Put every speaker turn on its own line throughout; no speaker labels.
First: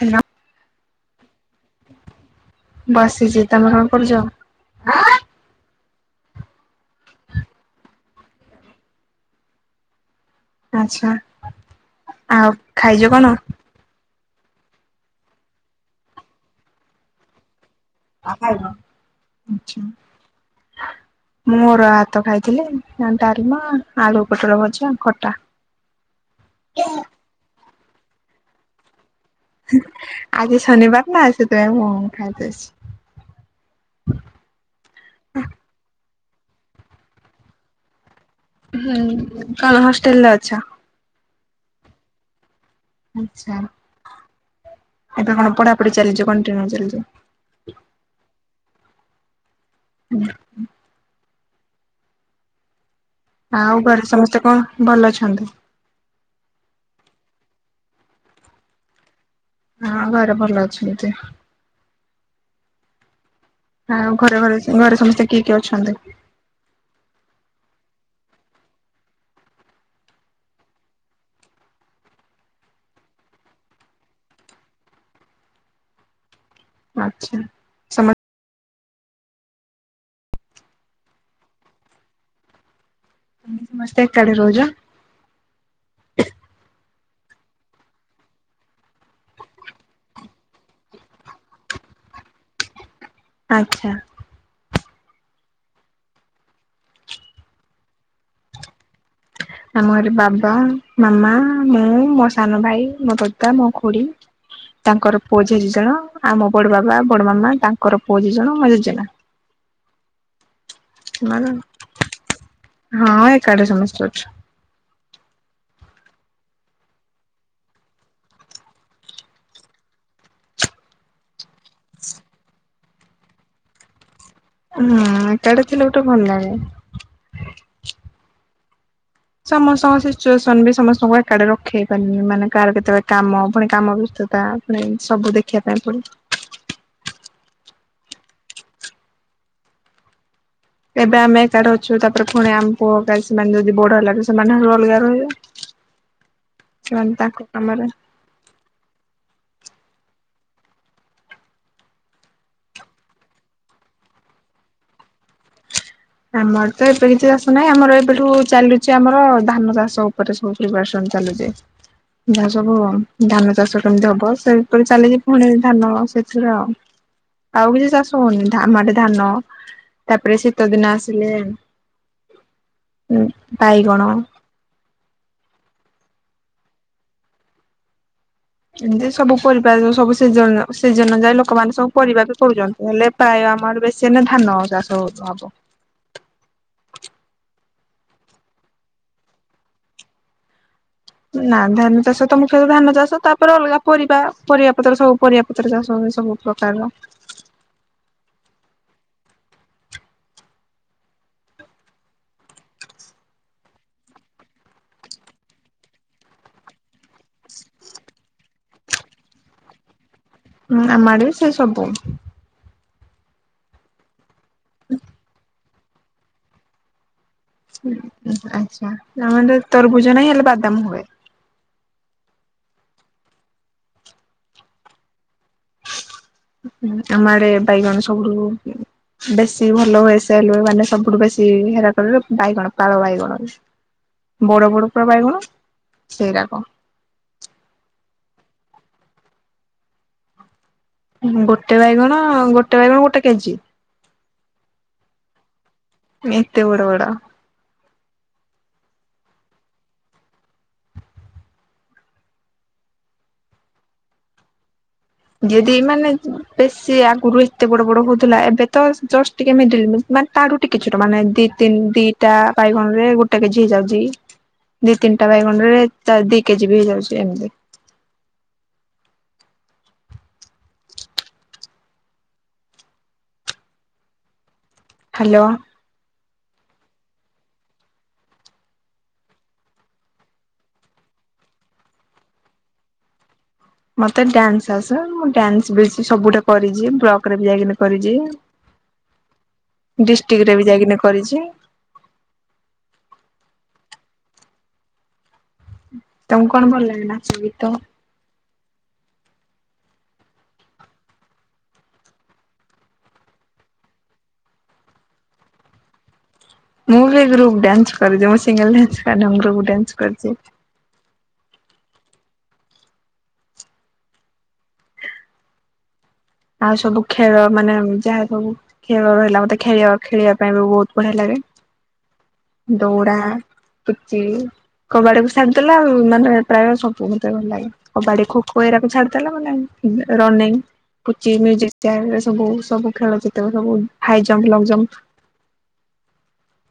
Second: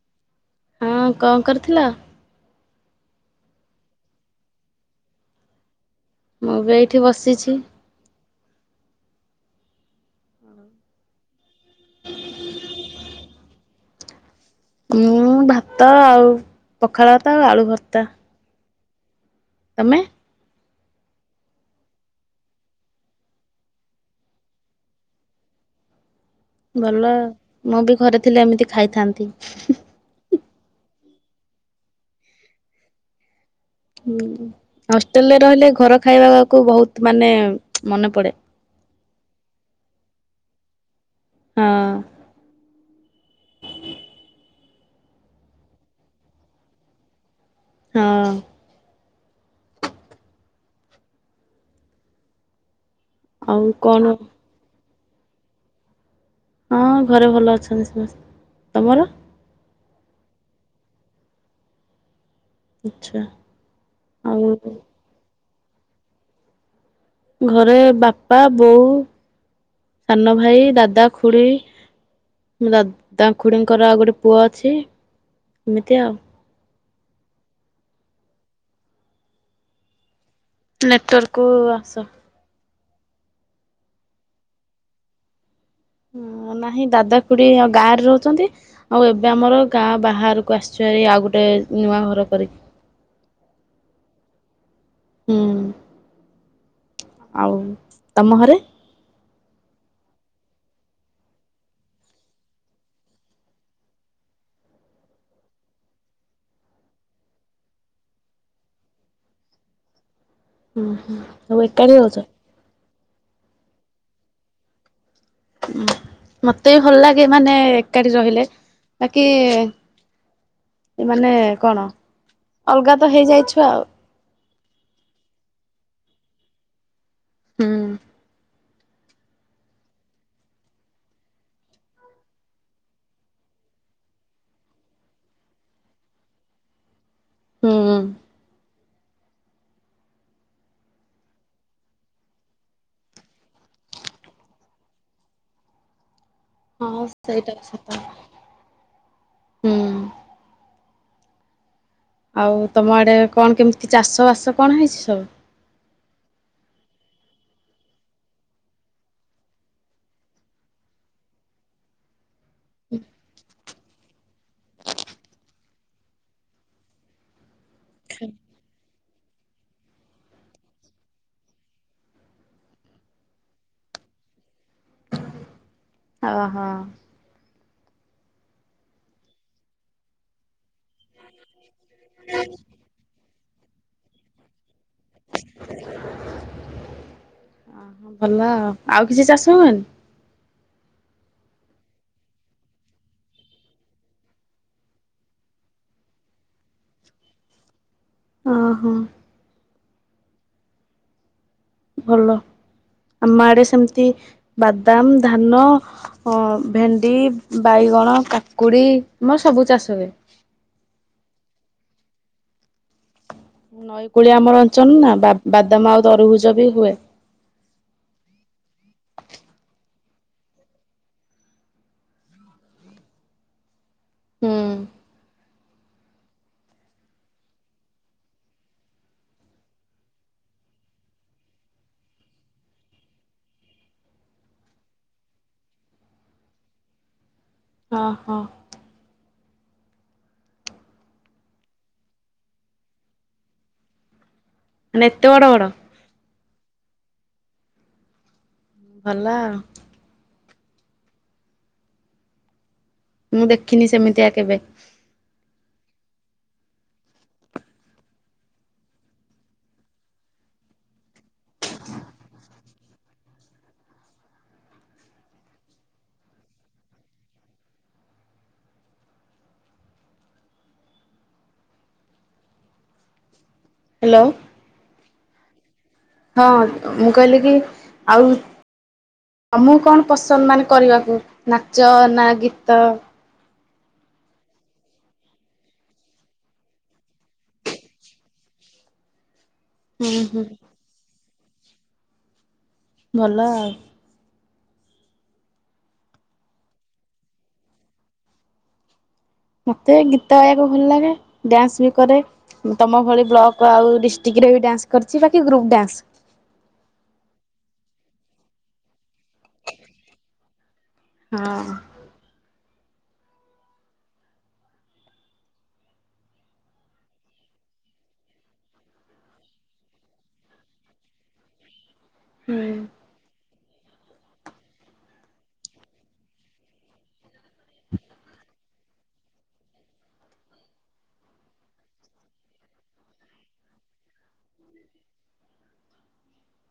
Hello.
ହଁ କଣ କରୁଥିଲ?
ବସିଛି ତମେ କଣ କରୁଛ?
ମୁଁ ବି ଏଇଠି ବସିଛି।
ଆଚ୍ଛା ଆଉ ଖାଇଛ କଣ?
ମୁଁ ଭାତ ଆଉ ପଖାଳ ଭାତ ଆଉ ଆଳୁ ଭତ୍ତା।
ଆଛା। ମୁଁ ଅରୁଆ ଭାତ ଖାଇଥିଲି ଆଉ ଡାଲମା ଆଳୁ ପୋଟଳ ଭଜା ଖଟା। [inaudible]
ଭଲ ମୁଁ ବି ଘରେ ଥିଲି ଏମିତି ଖାଇଥାନ୍ତି।
ଆଜି ଶନିବାର ନା ସେଥିପାଇଁ ମୁଁ ଖାଇ ଦେଇଛି।
ହୁଁ ହଷ୍ଟେଲ ରେ ରହିଲେ ଘର ଖାଇବାକୁ ବହୁତ ମାନେ ମନେ ପଡେ।
ହୁଁ କଣ ହଷ୍ଟେଲରେ ଅଛ?
ହଁ
ଆଚ୍ଛା ଏବେ କଣ ପଢାପଢି ଚାଲିଛ କଣ୍ଟିନ୍ୟୁ ଚାଲିଛି?
ହଁ।
ଉଁ ହୁଁ। ଆଉ ଘରେ ସମସ୍ତେ କଣ ଭଲ ଅଛନ୍ତି।
ହଁ ଘରେ ଭଲ ଅଛନ୍ତି ସମସ୍ତେ ତମର?
ହଁ ଘରେ ଭଲ ଅଛନ୍ତି।
ଆଚ୍ଛା।
ଆଉ ଘରେ ଘରେ ଘରେ ସମସ୍ତେ କିଏ କିଏ ଅଛନ୍ତି?
ଘରେ ବାପା ବୋଉ ସାନ ଭାଇ ଦାଦା ଖୁଡ଼ି। ମୋ ଦାଦା ଖୁଡ଼ିଙ୍କର ଆଉ ଗୋଟେ ପୁଅ ଅଛି ଏମିତି ଆଉ।
ଆଚ୍ଛା। ସମସ୍ତେ
ନେଟୱାର୍କକୁ ଆସ।
ତେ ସମସ୍ତେ ଏକାଠି ରହୁଛ।
ଆଁ ନାହିଁ ଦାଦା ଖୁଡି଼ ଆ ଗାଁରେ ରହୁଛନ୍ତି। ଆଉ ଏବେ ଆମର ଗାଁ ବାହାରକୁ ଆସିଛ ଆଉ ଗୋଟେ ନୂଆ ଘର କରିକି।
ଆଚ୍ଛା।
ହୁଁ। ଆଉ ତମ ଘରେ?
ଆମ ଘରେ ବାବା ମାମା ମୁଁ ମୋ ସାନ ଭାଇ ମୋ ଦୋତା ମୋ ଖୁଡି ତାଙ୍କର ପୁଅ ଝିଅ ଦି ଜଣ ଆମ ବଡ ବାବା ବଡ ମାମା ତାଙ୍କର ପୁଅ ଦି ଜଣ ମ ଜେଜେନା।
ହୁଁ ହୁଁ
ସେମାନେ
ସବୁ ଏକାଠି ରଉଛ?
ହଁ ଏକାଟି ସମସ୍ତେ ଅଛୁ।
ହ ମତେ ବି ଭଲ ଲାଗେ ମାନେ ଏକାଠି ରହିଲେ ବାକି ଏ ମାନେ କଣ ଅଲଗା ତ ହେଇଯାଇଛୁ ଆଉ।
ହୁଁ ଏକାଠି ଥିଲେ ଗୋଟେ ଭଲ ଲାଗେ।
ହଁ।
ସମସ୍ତଙ୍କ ସିଚୁଏସନ ବି ସମସ୍ତଙ୍କୁ ଏକାଟି ରଖେଇ ପାରିନି ମାନେ କାହାର କେତେବେଳେ କାମ ପୁଣି କାମ ବ୍ୟ ପୁଣି ସବୁ ଦେଖିବା ପାଇଁ ପଡିବ।
ହୁଁ ହୁଁ।
ଏବେ ଆମେ ଏକାଟି ଅଛୁ ତାପରେ ପୁଣି ଆମ ପୁଅ କାଲି ସେମାନେ ଯଦି ବଡ ହେଲା ସେମାନେ ଅଲଗା ରହିବେ।
ହଁ
ସେମାନେ ତାଙ୍କ
ସେଇଟା ବି ସତ।
କାମରେ
ହୁଁ ଆଉ ତମ ଆଡେ କଣ କେମିତି ଚାଷ ବାସ କଣ ହେଇଛି ସବୁ?
ଆମର ତ ଏବେ କିଛି ଚାଷ ନାହିଁ ଆମର ଏବେଠୁ ଚାଲୁଛି ଆମର ଧାନ ଚାଷ ଉପରେ ସବୁ ପ୍ରିପାରେସନ ଚାଲୁଛି। ସବୁ ଆଉ ଧାନ ଚାଷ କେମିତି ହବ ସେପରି ଚାଲିିକି ପୁଣି ଧାନ ସେଥିରେ ଆଉ। ଆଉ କିଛି ଚାଷ ହଉନି। ଆମ ଆଡ଼େ ଧାନ ତାପରେ ଶୀତଦିନ ଆ ସିଲେ ବାଇଗଣ।
ଓହୋ।
ଏମତି ସବୁ ପରିବା ସବୁ ସେ ସିଯନ୍ ସିଜନ୍ ଯାଏ ଲୋକମାନେ ସବୁ ପରିବା ବି କରୁଛନ୍ତି ହେଲେ ପ୍ରାୟ ଆମ ଆଡ଼େ ବେଶୀ ହେଲେ ଧାନ ଚାଷ ହବ।
ଅ ଭଲ ଆଉ କିଛି ଚାଷ ହୁଏନି?
ନା ଧାନ ଚାଷ ତ ମୁଖ୍ୟତଃ ଧାନ ଚାଷ ତାପରେ ଅଲଗା ପରିବା ପରିବା ପତ୍ର ସବୁ ପରିବା ଚାଷ ହୁଏ ସବୁ ପ୍ରକାରର।
ଓହୋ। ଭଲ ଆମ ଆଡେ ସେମିତି ବାଦାମ ଧାନ ଅ ଭେଣ୍ଡି, ବାଇଗଣ, କାକୁଡ଼ି ମୋର ସବୁ ଚାଷ ହୁଏ।
ହୁଁ ଆମ ଆଡେ ବି ସେ ସବୁ।
ନଈ କୂଳିଆ ଆମର ଅଞ୍ଚଳ ନା ବା- ବାଦାମ ଆଉ ତରଭୁଜ ବି ହୁଏ।
ଆଛା ଆମଆଡ଼େ ତରଭୁଜ ନା ହଁ ହେଲେ ବାଦାମ ହୁଏ।
ହୁଁ।
ହଁ ଆମ ଆଡେ ବାଇଗଣ ସବୁଠୁ ବେଶୀ ଭଲ ହଏ ସେଲୁ ମାନେ ସବୁଠୁ ବେଶୀ ହେରା କରେ ବାଇଗଣ ପାଳ ବାଇଗଣ। ବଡ଼ ବଡ଼ ପୁରା ବାଇଗଣ ସେରାକ।
ହ ହୋ।
ଗୋଟେ ବାଇଗଣ ଗୋଟେ ବାଇଗଣ ଗୋଟେ କେଜି।
ମାନେ ଏତେ ବଡ ବଡ଼।
ଏତେ ବଡ଼ ବଡ଼।
ଭଲ ଆଉ। ମୁଁ ଦେଖିନି ସେମିତିଆ କେବେ।
ଯଦି ମାନେ ବେଶୀ ଆଗରୁ ଏତେ ବଡ ବଡ ହଉଥିଲା ଏବେ ତ ଜଷ୍ଟ ଟିକେ ମିିଡିଲ ମାନେ ତାଡୁ ଟିକେ ଛୁଟ ମାନେ ଦିନି ଦିଟା ବାଇଗଣ ରେ ଗୋଟେ କେଜି ହେଇଯାଉଛି। ଦି ତିନିଟା ବାଇଗଣରେ ଦି କେଜି ବି ହେଇଯାଉଛି ଏମିତି।
ହ୍ୟାଲୋ।
ହ୍ୟାଲୋ।
ହଁ ମୁଁ କହିଲି କି ଆଉ ଆଉ ମୁଁ କଣ ପସନ୍ଦ ମାନେ କରିବାକୁ ନାଚ ନା ଗୀତ?
ମତେ ଡ୍ୟାନ୍ସ ଆସେ। ମୁଁ ଡ୍ୟାନ୍ସ ବେଶୀ ସବୁଟେ କରିଛି ବ୍ଲକ ରେ ଯାଇ କିନା କରିଛି।
ହୁଁ ହୁଁ
ଡିଷ୍ଟ୍ରିକଟ ରେ ବି ଯାଇକିନା କରିଛି।
ଭଲ ଆଉ।
ତମକୁ କଣ ଭଲ ଲାଗେ ନା ସଙ୍ଗୀତ
ମୋତେ ଗୀତ ଗାଇବାକୁ ଭଲ ଲାଗେ ଡ୍ୟାନ୍ସ ବି କରେ। ତମ ଭଳି ବ୍ଲକ ଆଉ ଡିଷ୍ଟ୍ରିକ୍ଟରେ ବି ଡ୍ୟାନ୍ସ କରିଛି ବାକି ଗ୍ରୁପ୍ ଡ୍ୟାନ୍ସ।
ମୁଁ ବି ଗ୍ରୁପ୍ ଡାନ୍ସ କରିଛି ମୁଁ ସିଙ୍ଗଲ ଡାନ୍ସ କରିନି ମୁଁ ଗ୍ରୁପ୍ ଡାନ୍ସ କରିଛି।
ହଁ
ଆଉ ସବୁ ଖେଳ ମାନେ ଯାହା ସବୁ ଖେଳ ରହିଲା ମତେ ଖେଳିବା ଖେଳିବା ପାଇଁ ବି ବହୁତ ବଢିଆ ଲାଗେ
ହୁଁ
ଦୌଡ଼ା ପୁଚି। କବାଡ଼ିକୁୁ ଛାରିଦେଲା ଆଉ ମାନେ ପ୍ରାୟ ସବୁ ମତେ ଭଲ ଲାଗେ। କବାଡି ଖୋ ଖୋ ଏଇରାକୁ ଛାଡିଦେଲା ମାନେ ରନିଙ୍ଗ ପୁଚି ମ୍ୟୁଜିକ ଚେୟାର ଚି ସବୁ ସବୁ ଖେଳ ଜିତ ସବୁ ହାଇଜମ୍ପ ଲଙ୍ଗ ଜମ୍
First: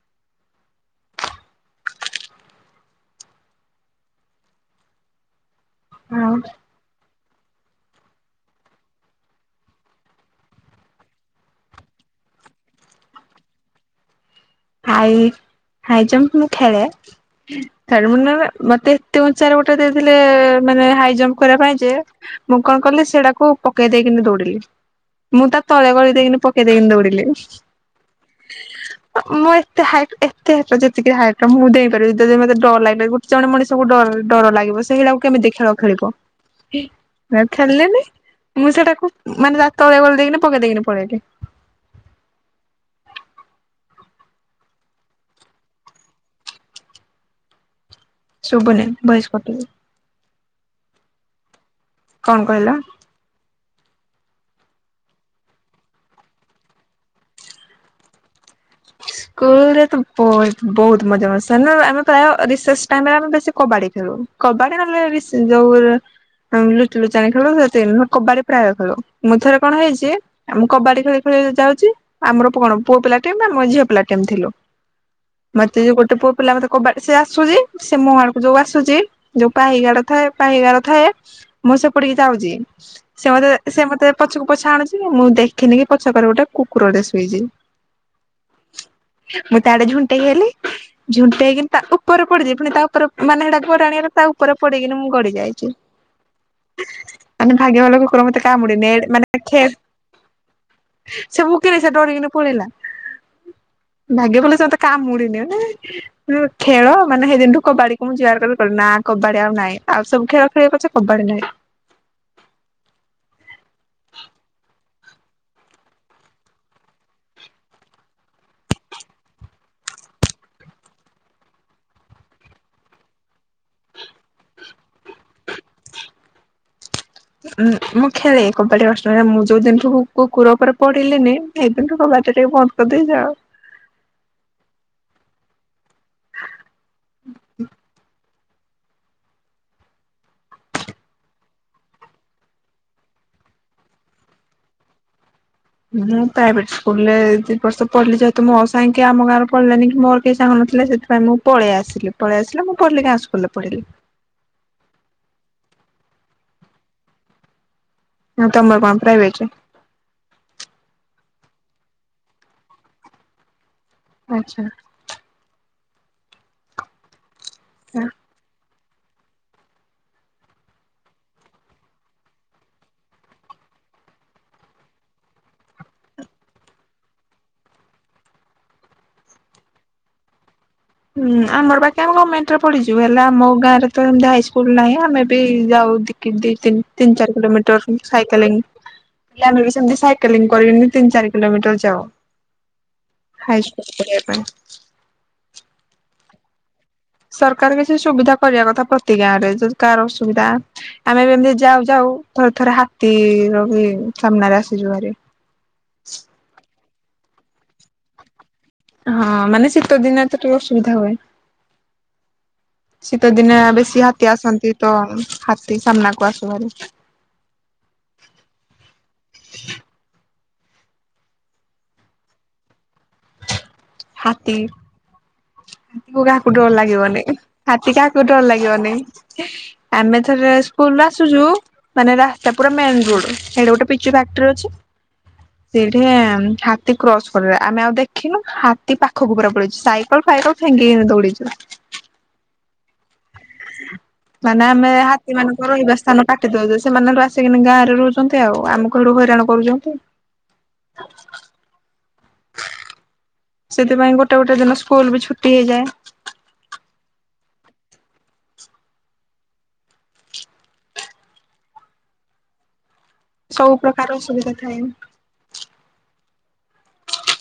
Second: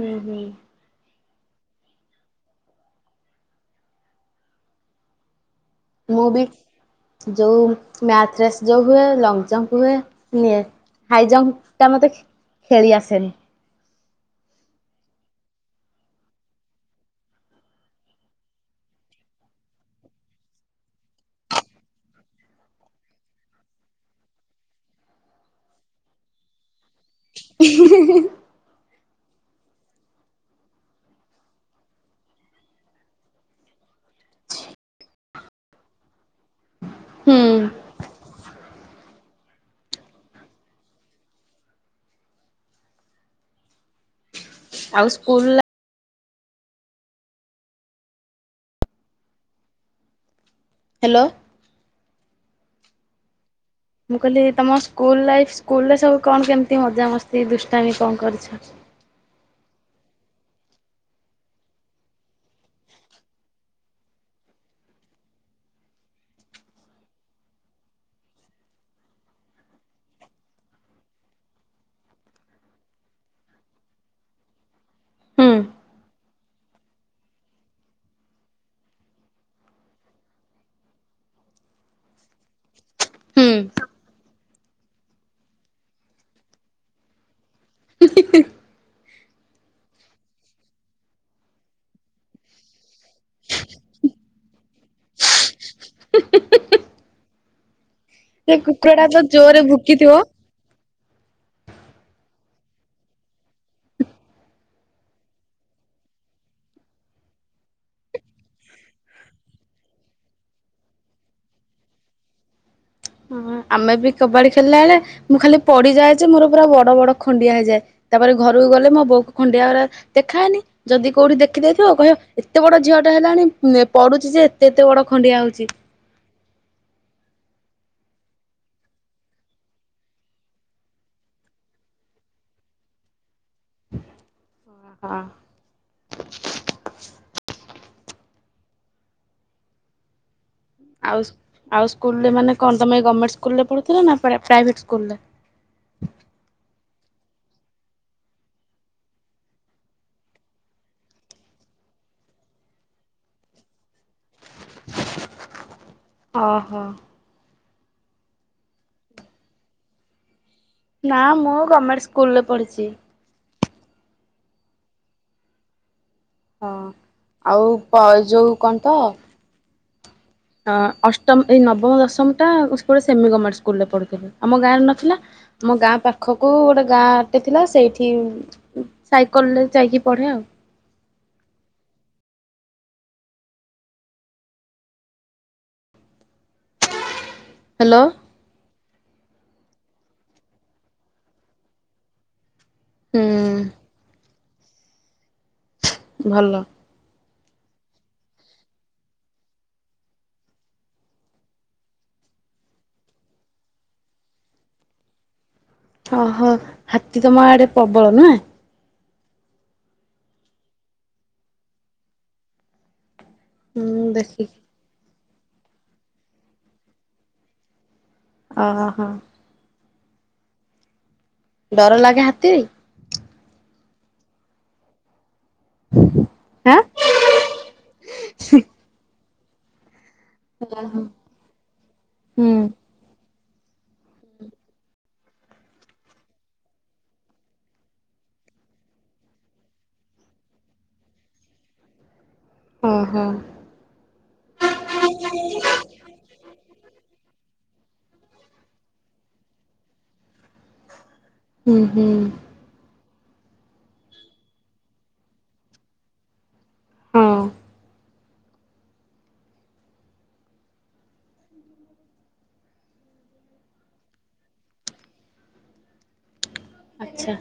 ହୁଁ ହୁଁ ମୁଁ
ଆଉ
ବି ଯୋଉ ମାଥରେସ୍ ଯୋଉ ହୁଏ ଲଙ୍ଗ ଜମ୍ପ ହୁଏ ନିଏ। ହାଇଜମ୍ପ ଟା ମତେ ଖେଳି ଆସେନି।
ହାଇ ହାଇ ଜମ୍ପ ମୁଁ ଖେଳେ। ମତେ ତି ଚାରି ଗୋଟେ ଦେଇଥିଲେ ମାନେ ହାଇ ଜମ୍ପ କରିବା ପାଇଁ ଯେ ମୁଁ କଣ କଲି ସେଟାକୁ ପକେଇ ଦେଇକି ଦୌଡିଲି। ମୁଁ ତା ତଳେ ଗଳି ଦେଇକିନି ପକେଇ ଦେଇକି ଦୌଡ଼ିଲି।
[unintelligible]
ମୁଁ ଏତେ ହାଇଟ୍ ଏତେ ହଟ ଯେତିକି ହାଇଟ ର ମୁଁ ଦେଇପାରିବି [inaudible] ମତେ ଡ ଲାଗେ। ଜଣେ ମଣିଷକୁ ଡ ଡର ଲାଗିବ ସେଇଗଳିାକୁ କେମିତି ଖେଳ ଖେଳିବ।
ହୁଁ
ଆଉ ଖେଳିଲନି ମୁଁ ସେଟାକୁ ମାନେ ତଳେ ଗଳେ ଦେଇକି ପକେଇ ଦେଇକିନି ପଳେଇଲି।
ଆଉ ସ୍କୁଲ
ଶୁଭୁନି ଭଏସ କଟୁଚି।
ହ୍ୟାଲୋ
କଣ କହିଲା?
ମୁଁ କହିଲି ତମ ସ୍କୁଲ ଲାଇଫ ସ୍କୁଲରେ ସବୁ କଣ କେମିତି ମଜାମସ୍ତି ଦୁଷ୍ଟାମି କଣ କରିଛ?
ସ୍କୁଲ ରେ ବହୁତ ବହୁତ ମଜା ମଜ ସମେ ପ୍ରାୟା ରିସେସ ଟାଇମ୍ ରେ ଆମେ ବେଶ କବାଡି ଖେଳୁ। କବାଡ଼ି ନହେଲେ ରିଶି ଯୋଉ ଲୁଚୁ ଲୁଚାଣି ଖେଳୁ ସେ କବାଡି ପ୍ରାୟ ଖେଳୁ ମୁଁଥରେ କଣ ହେଇଛି? ଆମଁ କବାଡି ଖେଳି ଖେଳି ଯାଉଛି ଆମର କଣ ପୁଅ ପିଲା ଟିମ ଆମ ଝିଅ ପିଲା ଟିମ୍ ଥିଲୁ।
ହୁଁ
ମତେ ଯୋଉ ଗୋଟେ ପୁଅ ପିଲା ମତେ କବା ସେ ଆସୁଛି ସେ ମୋ ମୁଁ ଆଡକୁ ଯୋଉ ଆସୁଛି ଯୋଉ ପାହଗାର ଥାଏ ପାହିଗାର ଥାଏ ମୁଁ ସେପଡିକି ଯାଉଛି। ସେ ମତେ
ହୁଁ
ସେ ମତେ ପଛକୁ ପଛା ଆଣୁଛି ମୁଁ ଦେଖିନି କି ପଛକରେ ଗୋଟେ କୁକୁରଟେ ଶୋଇଛି।
[unintelligible]
ମୁଁ ତାଡେ ଝୁଣ୍ଟେଇ ହେଲି। ଝୁଣ୍ଟେଇଇକିନି ତା ଉପରେ ପଡିଯିବ ପୁଣି ତା ଉପରେ ମାନେ ସେଟା ଗଡ଼ାଣରେ ତା ଉପରେ ପଡେଇକିନି ମୁଁ ଗଡି ଯାଇଛି। ମାନେ ଭାଗ୍ୟ ଭଲ କୁକୁର ମତେ
ସେ
କାମୁଡିିନେ
କୁକୁରଟା ତ
ମାନେ
ଜୋରରେ
ଖେ।
ଭୁକିଥିବ।
ସେ ଭୁକିଲି ସେ ଡରିକିନ ପଳେଇଲା‌ ଭାଗ୍ୟ ଭଲ ସେ ମତେ କାମୁଡିନି। ଖେଳ ମାନେ ସେଇଦିନଠୁ କବାଡି କୁ ମୁଁ ଜୁହାର କ କ ନା କବାଡି ଆଉ ନାଇଁ ଆଉ ସବୁ ଖେଳ ଖେଲିବି ପଛ କବାଡି ନାଇଁ।
ହଁ ଆମେ ବି କବାଡି ଖେଳିଲା ବେଳେ ମୁଁ ଖାଲି ପଡିଯାଏ ଯେ ମୋର ପୁରା ବଡ ବଡ ଖଣ୍ଡିଆ ହେଇଯାଏ। ତାପରେ ଘରକୁ ଗଲେ ମୋ ବୋଉ କ ଖଣ୍ଡିଆ ଗ ଦେଖାଏନି। ଯଦି କୋଉଠି ଦେଖିଦେଇଥିବ କହ ଏତେ ବଡ ଝିଅ ଟା ହେଲାଣି ପଡୁଛି ଯେ କେତେ ବଡ ଖଣ୍ଡିଆ ହଉଛି।
ହ ଉଁ ମୁଁ ଖିଆ ଦେଇ କବାଟି ମାଷ୍ଟ [unintelligible] ମୁଁ ଯୋଉ ଦିନଠୁ କୁକୁର ଓପରେ ପଢି଼ଲିନି ହେଇ ଦିନଠୁ କବାଟଟା ଟିଏ ବ ତ ଦେଇ ଯାଅ।
ଓହ।
ହ
ଆଉ ଆଉ ସ୍କୁଲ୍ ରେ ମାନେ କଣ ତମେ ଏଇ ଗମେଟ୍ ସ୍କୁଲ୍ ରେ ପଢ଼ୁଥୁଲ ନାଁ ପ୍ରା ପ୍ରାଇଭେଟ୍ ସ୍କୁଲ୍ ରେ?
ମୁଁ ପ୍ରାଇଭେଟ ସ୍କୁଲ୍ ରେ ଦି ବର୍ଷ ପଢ଼ିଲି ଯେହେତୁ ମୋ ସାଙ୍ଗି କିଏ ଆମ ଗାଁରୁ ପଢିଲେନି କି ମୋର କେହି ସାଙ୍ଗ ନଥିଲେ ସେ ପାଇଁ ମୁଁ ପଳିଆସିଲି ପଳିଆସିଲି ମୁଁ ପଢ଼ିଲି ଗାଁ ସ୍କୁଲ୍ ରେ ପଢ଼ିଲି।
ଅହ।
ଅଁ ତମର କଁ ପ୍ରାଇବେଟେ?
ନାଁ ମୁଁ ଗମେଟ୍ ସ୍କୁଲ୍ ରେ ପଢ଼ିଚି।
ଆଚ୍ଛା।
ହଁ ଆଉ ପ ଯୋଉ କଣ ତ ଅ ଅଷ୍ଟମ ଏଇ ନବମ ଦଶମଟା ଉସକୁରେ ସେମି ଗମେଟର ସ୍କୁଲ୍ ରେ ପଢ଼ୁଥିଲି ଆମ ଗାଁରେ ନଥିଲା। ମୋ ଗାଁ ପାଖକୁ ଗୋଟେ ଗାଁଟେ ଥିଲା ସେଇଠି ଉ ସାଇକଲ୍ ରେ ଯାଇକି ପଢ଼େ ଆଉ।
ହୁଁ ଆମର ବାକି ଆମେ ଗମେଣ୍ଟ୍ ରେ ପଢି଼ଚୁ ହେଲେ ଆମ ଗାଁରେ ତ ହେମତି ହାଇ ସ୍କୁଲ୍ ନାହିଁ ଆମେ ବି ଯାଉ ଦି କି ଦି ତିନ ଚାର କିିଲୋମିଟର୍ ହୁଁ
ହ୍ୟାଲୋ
ସାଇକେଲିଂ। ହେଲେ ଆମେ ବି ସେମିତି ସାଇକେଲିଂ କରିବିନି ତିିନ ଚାରି କିଲୋମିଟର୍ ଯାଉ।
ହୁଁ।
ହାଇ ସ୍କୁଲ୍ ପଢ଼ିବା ପାଇଁ।
ଭଲ।
ସରକାର କିଛି ସୁବିଧା କରିବା କଥା ପ୍ରତି ଗାଁରେ ଯଦି କାହାର ଅ ସୁୁବିଧା ଆମେ ବି ଏମତି ଯାଉ ଯାଉ ଥରେ ଥରେ ହାତୀର ବି ସାମ୍ନାରେ ଆସିଚୁ ଭାରି।
ଓହୋ ହାତୀ ତମ ଆଡ଼େ ପ୍ରବଳ ନୁହେଁ?
ହଁ ମାନେ ଶୀତ ଦିନରେ ତ ଟିକେ ଅସୁବିଧା ହୁଏ। ଶୀତ ଦିନେ ବେଶୀ
ହୁଁ
ହାତୀ
ଦେଖିକି
ଆସନ୍ତି ତ ହାତୀ ସାମ୍ନାକୁ ଆସ ଉଚ୍ଚ ଭାରି।
ଅହ। ଡର ଲାଗେ ହାତୀ?
ହାତୀ ହାତୀକୁ କାହାକୁ ଡର
ହାଁ
ଲାଗିବନେଇ? ହାତୀ କାହାକୁ ଡର ଲାଗିବନେଇ? ଆମେ ଥରେ ସ୍କୁଲ୍ ରୁ ଆସୁଚୁ ମାନେ ରାସ୍ତା
ହୁଁ
ପୁରା ମେନ୍ ରୋଡ଼୍ ରେ ହେଇଟଳଠି ଗୋଟେ ପି ତୁ ବାକ୍ଟ୍ରି ଅଛି ସେଇଠେଁ ହାତୀ କ୍ରସ୍ କରେ ଆମେ ଆଉ ଦେ ଖିନୁ ହାତୀ ପାଖକୁ ପୁରା ପଳେଇଚି ସାଇକଲ୍ ଫାଇକଲ୍ ଫାଙ୍ଗିକିନି ଦୌଡି଼ଚୁ।
ଓହୋ
ମାନେ ଆମେ ହାତୀମାନଙ୍କ ରହିବା ସ୍ଥାନ କାଟି ଦୋଉଚ ସେମାନେ ହେଠୁ ଆସିକିନି ଗାଁରେ ରହୁଚନ୍ତି ଆଉ ଆମକୁ ହେଠୁ ହଇରାଣ କରୁଚନ୍ତି। ହ
ଉଁ ହୁଁ।
ସେଥିପାଇଁ ଗୋଟେ ଗୋଟେ ଦିନ ସ୍କୁଲ୍ ବି ଛୁଟି ହେଇଯାଏ।
ହଁ।
ସବୁ ପ୍ରକାର ଅସୁବିଧା ଥାଏ।
ଆଚ୍ଛା।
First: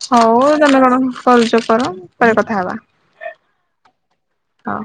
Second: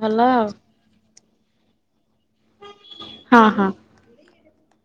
ଭଲ
ହଉ
ଆଉ
ତମେ କଣ କରୁଚ କର ପରେ କଥା ହବା।
ହଁ ହଁ।
ହଁ।